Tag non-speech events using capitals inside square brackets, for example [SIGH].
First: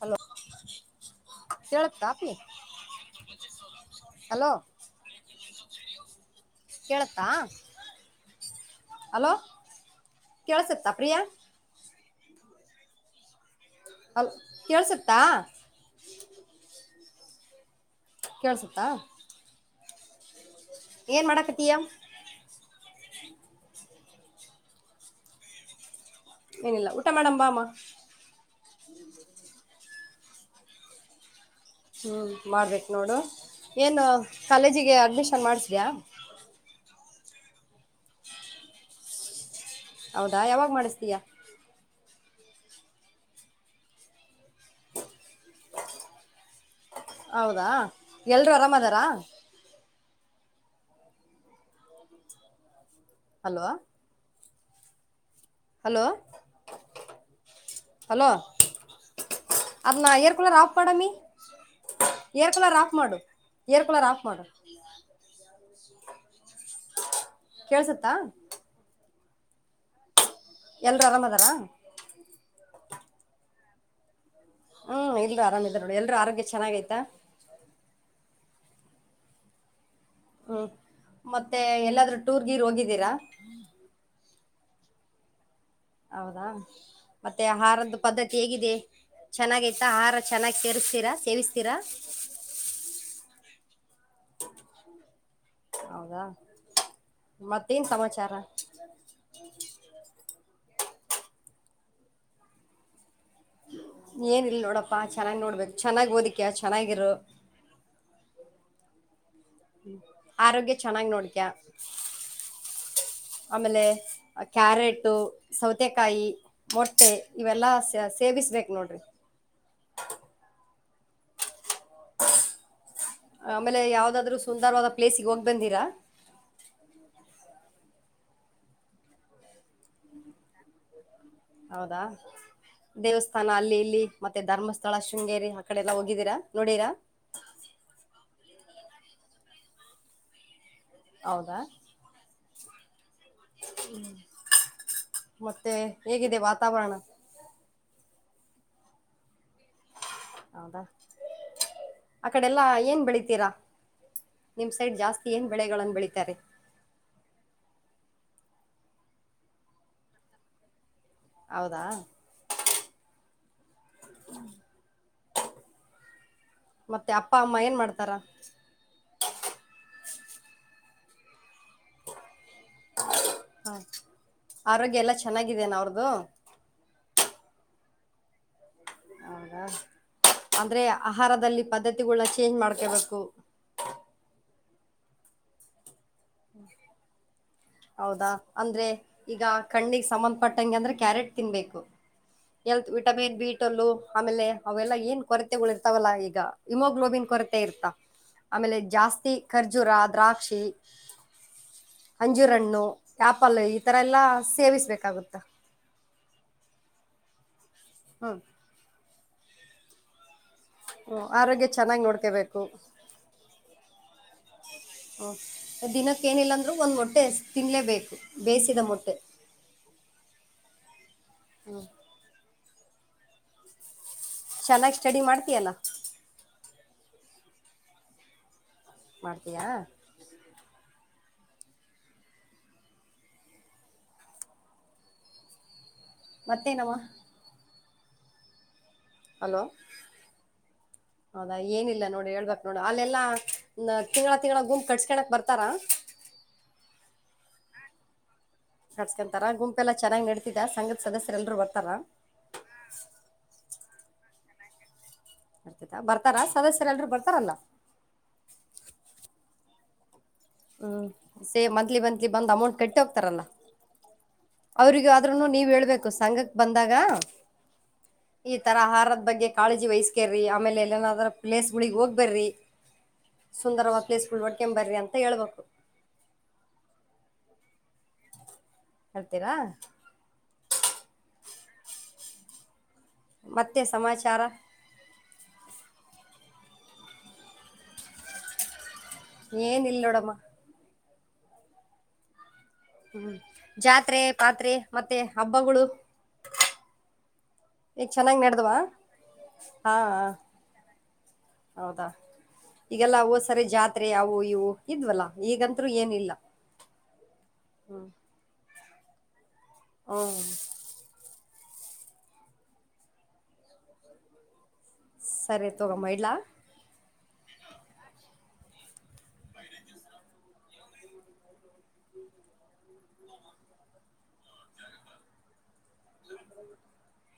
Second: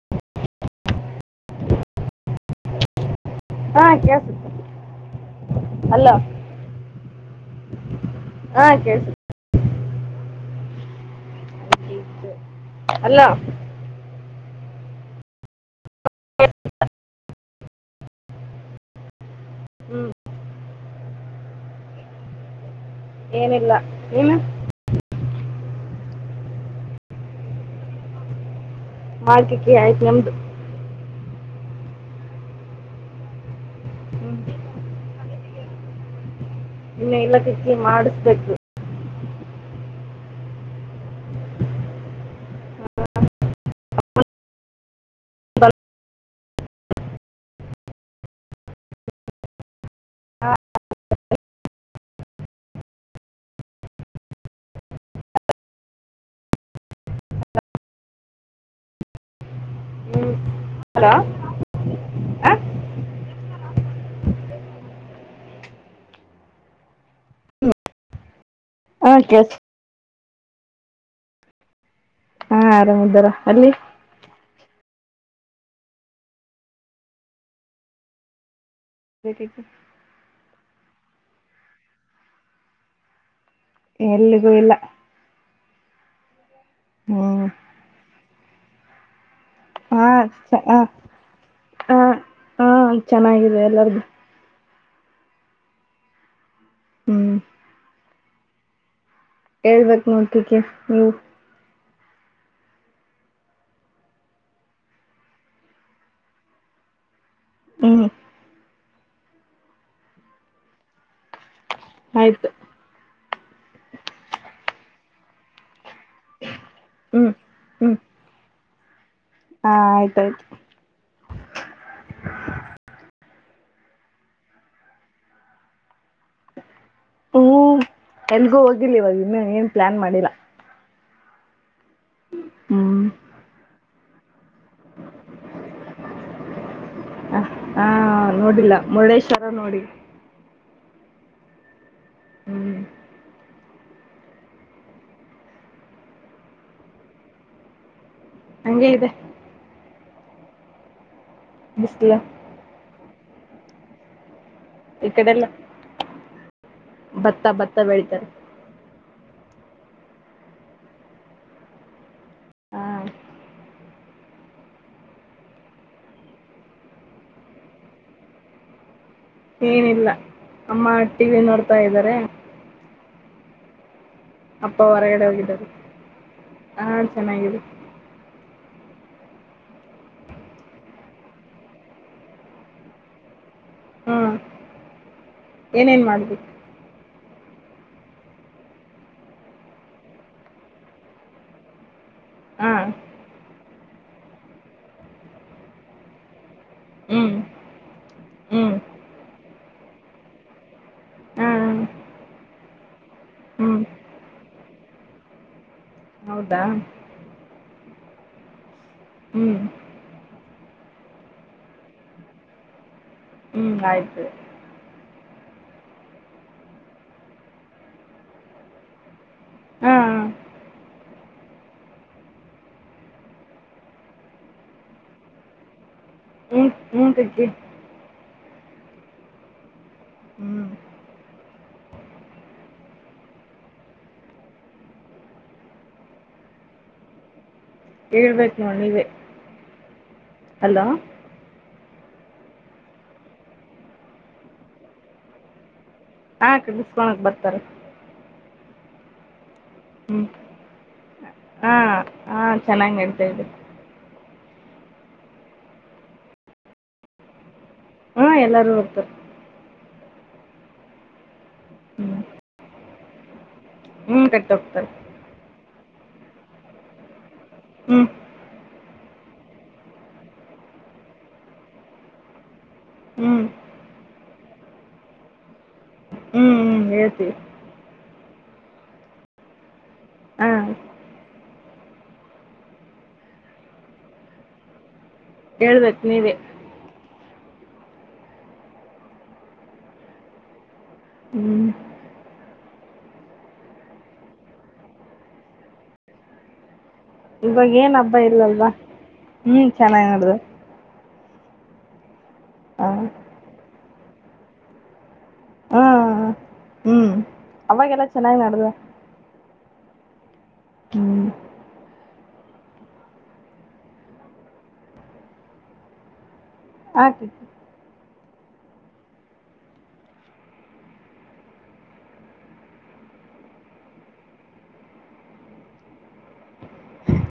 hello ಕಪ್ಪ ಅಪಿ ಹಾ ಕಸ ಅಲ್ಲ ಹಾ ಹಾ ಕಳ್ಸ ಕೇಳಸುತ್ತ ಪ್ರಿಯಾ ಅಲ್ಲ ಅಲ ಕೇಳ್ಸುತ್ತಾ ಕೇಳ್ಸುತ್ತಾ ಹ್ಮ್ ಏನ್ ಮಾಡಕತೀಯಾ ಏನಿಲ್ಲ ನೀನು ಏನಿಲ್ಲ ಊಟ ಮಾಡೇಡ ಬಾಮ ಮಾಡ್ಕಕ್ಕೆ ಆಯ್ತು ನಮ್ದು ಹ್ಞೂ ಮಾಡ್ಬೇಕು ನೋಡು ಏನು ಹ್ಮ್ ಕಾಲೇಜಿಗೆ ಅಡ್ಮಿಷನ್ ಮಾಡ್ಸಿದ್ಯಾ ಇನ್ನು ಇಲ್ಲ ಕ ಕಲಿ [UNINTELLIGIBLE] ಮಾಡಿಸ್ಬೇಕು ಹೌದಾ ಯಾವಾಗ ಮಾಡಿಸ್ತೀಯ ಹೌದಾ ಎಲ್ರು ಅರಾಮ್ದಾರಾ ಹಾ, ಹಲೋ ಹಲೋ ಹಲೋ ಅದು ನಾ ಹ್ಮ್ ಏರ್ ಕೂಲರ್ ಆಫ್ [UNINTELLIGIBLE] ಕೊಡಮಿ ಹಲೋ ಹಾ ಏರ್ಕಲರ್ ಆಫ್ ಮಾಡು ಏರ್ಕಲರ್ ಆಫ್ ಮಾಡು ಕೇಳಸುತ್ತಾ ಆಕ [UNINTELLIGIBLE] ಎಲ್ರ ಆರಾಮ್ ಅದಾರಾ ಹಾ ಆರಾಮ್ದಾರ ಅಲ್ಲಿ ಹ್ಮ್ ಇಲ್ರು ಆರಾಮಿದ್ ನೋಡಿ ಎಲ್ರುೂ ಆರೋಗ್ಯ ಚೆನ್ನಾಗೈತಾ ಅ [UNINTELLIGIBLE] ಹ್ಮ್ ಮತ್ತೆ ಎಲ್ಲಾದರು ಟೂರ್ ಗಿರ್ ಹೋಗಿದ್ದೀರಾ ಎಲ್ಲಿಗೂ ಇಲ್ಲ ಹೌದಾ ಹ್ಮ್ ಮತ್ತೆ ಆಹಾರದ್ದ ಪದ್ಧತಿ [UNINTELLIGIBLE] ಹೇಗಿದೆ ಚೆನ್ನಾಗೈತ ಹಾ ಆಹಾರ ಚೆನ್ನಾಗಿ ಚ- ಹಾ, ಸೇರಿಸ್ತೀರಾ ಸೇವಿಸ್ತೀರ ಅ [UNINTELLIGIBLE] ಹೌದಾ ಹ್ಮ್ ಮತ್ತೇನ್ ಸಮಾಚಾರ [INAUDIBLE] ಹೇಳ್ಬೇಕ ನೋಡ್ತಕ್ಕೆ ನೀ ಏನ ಇಲ್ ನೋಡಪ್ಪಾ ಚೆನ್ನಾಗ್ ನೋಡ್ಬೇಕು ಚೆನ್ನಾಗ್ ಓದಿಕ್ಯ ಚೆನ್ನಾಗಿರು ಹ್ಮ್ ಆರೋಗ್ಯ ಚೆನ್ನಾಗ್ ನೋಡ್ಕ್ಯ ಆಯ್ತು ಆಮೇಲೆ ಕ್ಯಾರೆಟು ಸೌ [UNINTELLIGIBLE] [UNINTELLIGIBLE] ಮೊಟ್ಟೆಕಾಯಿ ಮೊಟ್ಟೆ ಹ್ಮ್ ಇವೆಲ್ಲಾ ಸೇವಿಸ್ಬೇಕು ನೋಡಿ ಹಾ ಆಯ್ತ ಆಯ್ತು ಆಮೇಲೆ ಯಾವ್ದಾದ್ರು ಸುಂದರವಾದ ಪ್ಲೇಸ್ಗೆ ಹೋಗ್ ಬಂದೀರಾ ಹ ಎಲ್ಗೂ ಹೋಗಿಲ್ಲ ಇವಾಗ ಇನ್ನು ಏನ್ ಪ್ಲಾನ್ ಮಾಡಿಲ್ಲ ಹೌದಾ ದೇವಸ್ಥಾನ ಅಲ್ಲಿ ಇಲ್ಲಿ ಮತ್ತೆ ಧರ್ಮಸ್ಥಳ ಶೃಂಗೇರಿ ಆ ಕಡೆಲ್ಲ ಹೋಗಿದ್ದೀರಾ ನೋಡೀರಾ ಹ ಹಾ ನೋಡಿಲ್ಲ ಮುರುಡೇಶ್ವರ ನೋಡಿ ಹೌದಾ ಹ್ಮ್ ಹ್ಮ್ ಮತ್ತೆ ಹೇಗಿದೆ ವಾತಾವರಣ ಹಂಗೆ ಇದೆ ಹೌದ ಬಿಸಿಲು ಆ ಕಡೆಲ್ಲಾ ಏನ್ ಬೆಳ [UNINTELLIGIBLE] ತೇರ ನಿಮ್ ಸೈಡ್ ಈ ಜಾಸ್ತಿ ಕಡೆ ಎಲ್ಲ ಏನ್ ಬೆಳೆಗಳನ್ ಬೆಳೀತಾರೆ ಭತ್ತ ಭತ್ತ ಬೆಳಿತಾರೆ ಹೌದಾ ಹ ಮತ್ತೆ ಅಪ್ಪ ಅಮ್ಮ ಏನ್ ಮಾಡ್ತಾರ ಏನಿಲ್ಲ ಅಮ್ಮ ಟಿ ವಿ ನೋಡ್ತಾ ಇದ್ದಾರೆ ಹ್ಮ ಅಪ್ಪ ಹೊರಗಡೆ ಹೋಗಿದ್ದಿದ್ದಾರೆ ಹ ಚೆನ್ನಾಗಿದೆ ಹೌದಾ ಅಂದ್ರೆ ಆಹಾರದಲ್ಲಿ ಪದ್ಧತಿಗಳ ಚೇಂಜ್ ಮಾಡ್ಕೊಬೇಕು ಹ್ಮ್ ಏನೇನ್ ಮಾಡುದು ಹ್ಮ್ [UNINTELLIGIBLE] ಹೌದಾ ಅಂದ್ರೆ ಈಗ ಕಣ್ಣಿಗೆ ಸಂಬಂಧಪಟ್ಟಂ ಅಂದ್ರೆ ಕ್ಯಾರೆಟ್ ತಿನ್ಬೇಕು ಹಾ ಎಲ್ತ್ ವಿಟಮಿನ್ ಬಿ [UNINTELLIGIBLE] ಆಮೇಲೆ ಅವೆಲ್ಲಾ ಏನ್ ಕೊರತೆಗಳು ಇರ್ತಾವಲ್ಲಾ ಈಗ ಇಮೋಗ್ಲೋಬಿನ್ ಹ್ಮ್ ಕೊರತೆ ಇರ್ತಾ ಹ್ಮ್ ಆಮೇಲೆ ಜಾಸ್ತಿ ಖರ್ಜೂರ ದ್ರಾಕ್ಷಿ ಹಾ ಅಂಜಿರ್ಣು ಆಪಲ್ ಈ ಹ್ಮ್ ತರ ಎಲ್ಲಾ ಸೇವಿಸ ಬೇಕಾಗುತ್ತಾ ಹೌದಾ ಹ್ಮ ಹ್ಮ್ ಹ ಆರೋಗ್ಯ ಚೆನ್ನಾಗಿ ನೋಡ್ಕೊಬೇಕು ಹ್ಮ್ ಆಯ್ತು ಹ್ಂ ದಿನಕ್ಕೇನಿಲ್ಲ ಅಂದರೂ ಒಂದು ಮೊಟ್ಟೆ ತಿನ್ನಲೇಬೇಕು ಬೇಯಿಸಿದ ಮೊಟ್ಟೆ ಹಾ ಹ್ಮ್ ಚೆನ್ನಾಗಿ ಸ್ಟಡಿ ಮಾಡ್ತಿಯಲ್ಲ ಮೂಟಕ್ಕೆ [UNINTELLIGIBLE] ಮಾಡ್ತೀಯಾ ಹ್ಮ್ ಮತ್ತೇನಮ್ಮ ಹೇಳ್ಬೇಕು ನಾನ ನೀವೆ ಹಲೋ ಹೌದಾ ಏನಿಲ್ಲ ನೋಡಿ [UNINTELLIGIBLE] ಹೇಳ್ಬಕ್ ನೋಡು ಅಲ್ಲೆಲ್ಲಾ ತಿಂಗಳಾ ತಿಂಗಳ ಗುಂ ಕಟ್ಸಸ್ಕಳಕ್ ಬರ್ತಾರಾ ತ್ತರ [UNINTELLIGIBLE] ಕರ್ಸ್ಕೊಂತಾರ ಗುಂಪು ಎಲ್ಲಾ ಚೆನ್ನಾಗ್ ನಡ್ತಿದ ಸಂಘತ್ ಸದಸ್ಯರೆ ಎಲ್ರರು ಬರ್ತಾರ ಹಾಂ ಹಾಂ ಚೆನ್ನಾಗಿ ನಡೀತಾ ಇದೆ ಇರ್ತತ ಬರ್ತಾರಾ ಸದಸ್ಯರೆಲ್ರೂ ಬರ್ತಾರಲ್ಲ ಹ್ಮ ಎಲ್ಲಾರೂ ಹೋಗ್ತಾರ ಹ್ಮ್ ಸೇ ಮಂತ್ಲಿ ಹ್ಞೂ ಮಂತ್ಲಿ ಬಂದು ಅಮೌಂಟ್ ಕಟ್ಟಿ ಹೋಗ್ತಾರಲ್ಲ ಹ್ಞೂ ಕಟ್ಟಿ ಹೋಗ್ತಾರೆ ಅವ್ರಿಗ ಆದ್ರನು ನೀವ್ ಹೇಳ್ಬೇಕು ಸಂಘ ಬಂದಾಗ ಹ್ಞೂ ಈ ತರ ಆಹಾರದ ಬಗ್ಗೆ ಕಾಳಜಿ ವಹಸ್ಕೇರ್ರಿ ಆಮೇಲೆ ಎಲ್ಲನಾದರೂ ಪ್ಲೇಸ್ಗಳಿಗೆ ಹೋಗ್ ಬರ್ರಿ ಹ್ಞೂ ಸುಂದರವಾದ ಪ್ಲೇಸ್ಗಳು ಹೊಡ್ಕೊ ಬರ್ರಿ ಅಂತ ಹೇಳ್ಬೇಕು ಹಂಗಗೆತಿ ಹಳ್ತೀರ ಹಾಂ ಮತ್ತೆ ಸಮಾಚಾರ ಹೇಳ್ಬೇಕು ನೀವೇ ಏನ್ ಇಲ್ಲೋಡಮ್ಮ ಹ್ಞೂ ಹ್ಮ್ ಜಾತ್ರೆ ಪಾತ್ರೆ ಮತ್ತೆ ಹಬ್ಬಗಳು ಇವಾಗ ಏನ್ ಈಗ ಹಬ್ಬ ಚೆನ್ನಾಗ್ ಇಲ್ಲಲ್ವಾ ನಡೆದವಾ ಹ್ಮ್ ಚೆನ್ನಾಗಿ ಹಾ ನಡ್ದ ಹೌದಾ ಈಗೆಲ್ಲ ಹವು ಸರಿ ಜಾತಿ ಆದೆ ಯಾವು ಇವು ಇದ್ವಲ್ಲಾ ಈಗಂತೂ ಏನಿಲ್ಲ ಹ್ಮ್ ಅವಾಗೆಲ್ಲ ಚೆನ್ನಾಗಿ ನಡ್ದ ಹ್ಮ ಹ್ಮ ಸರಿ ತಗ ಮ ಇಡ್ಲಾ ಹ ಎಸ್ [INAUDIBLE]